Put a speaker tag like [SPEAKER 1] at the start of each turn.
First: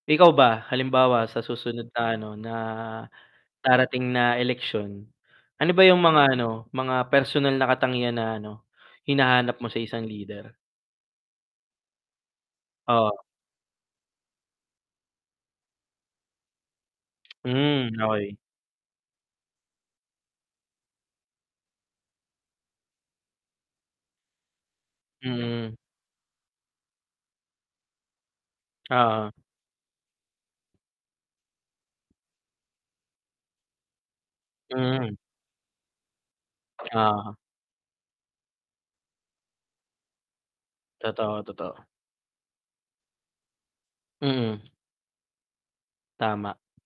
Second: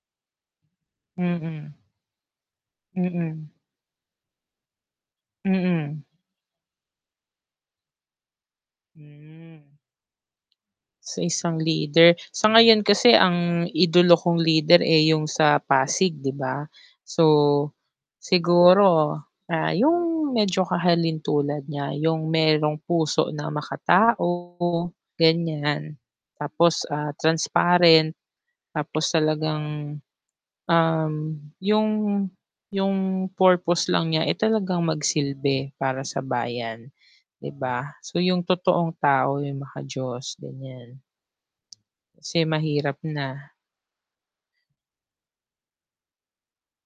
[SPEAKER 1] Ikaw ba? Halimbawa sa
[SPEAKER 2] Mm.
[SPEAKER 1] susunod na ano na,
[SPEAKER 2] Mm.
[SPEAKER 1] darating na eleksyon. Ano ba yung
[SPEAKER 2] Mm.
[SPEAKER 1] mga ano, mga personal na katangian na ano, hinahanap
[SPEAKER 2] Hmm.
[SPEAKER 1] mo sa isang leader?
[SPEAKER 2] Sa isang leader, sa ngayon kasi
[SPEAKER 1] Oo.
[SPEAKER 2] ang idolo kong leader eh, yung sa Pasig 'di ba? So,
[SPEAKER 1] Hmm, okey.
[SPEAKER 2] siguro, ah, yung medyo kahalintulad niya, yung merong puso na makatao,
[SPEAKER 1] Hmm.
[SPEAKER 2] ganyan. Tapos ah, transparent. Tapos
[SPEAKER 1] Oo.
[SPEAKER 2] talagang, um, yung yung purpose lang niya eh, talagang
[SPEAKER 1] Hmm.
[SPEAKER 2] mag-silbi para sa bayan,
[SPEAKER 1] Oo.
[SPEAKER 2] 'di ba? So yung totoong tao yung mga maka-Diyos, ganyan.
[SPEAKER 1] Totoo, totoo.
[SPEAKER 2] mahirap na.
[SPEAKER 1] Mm. Tama.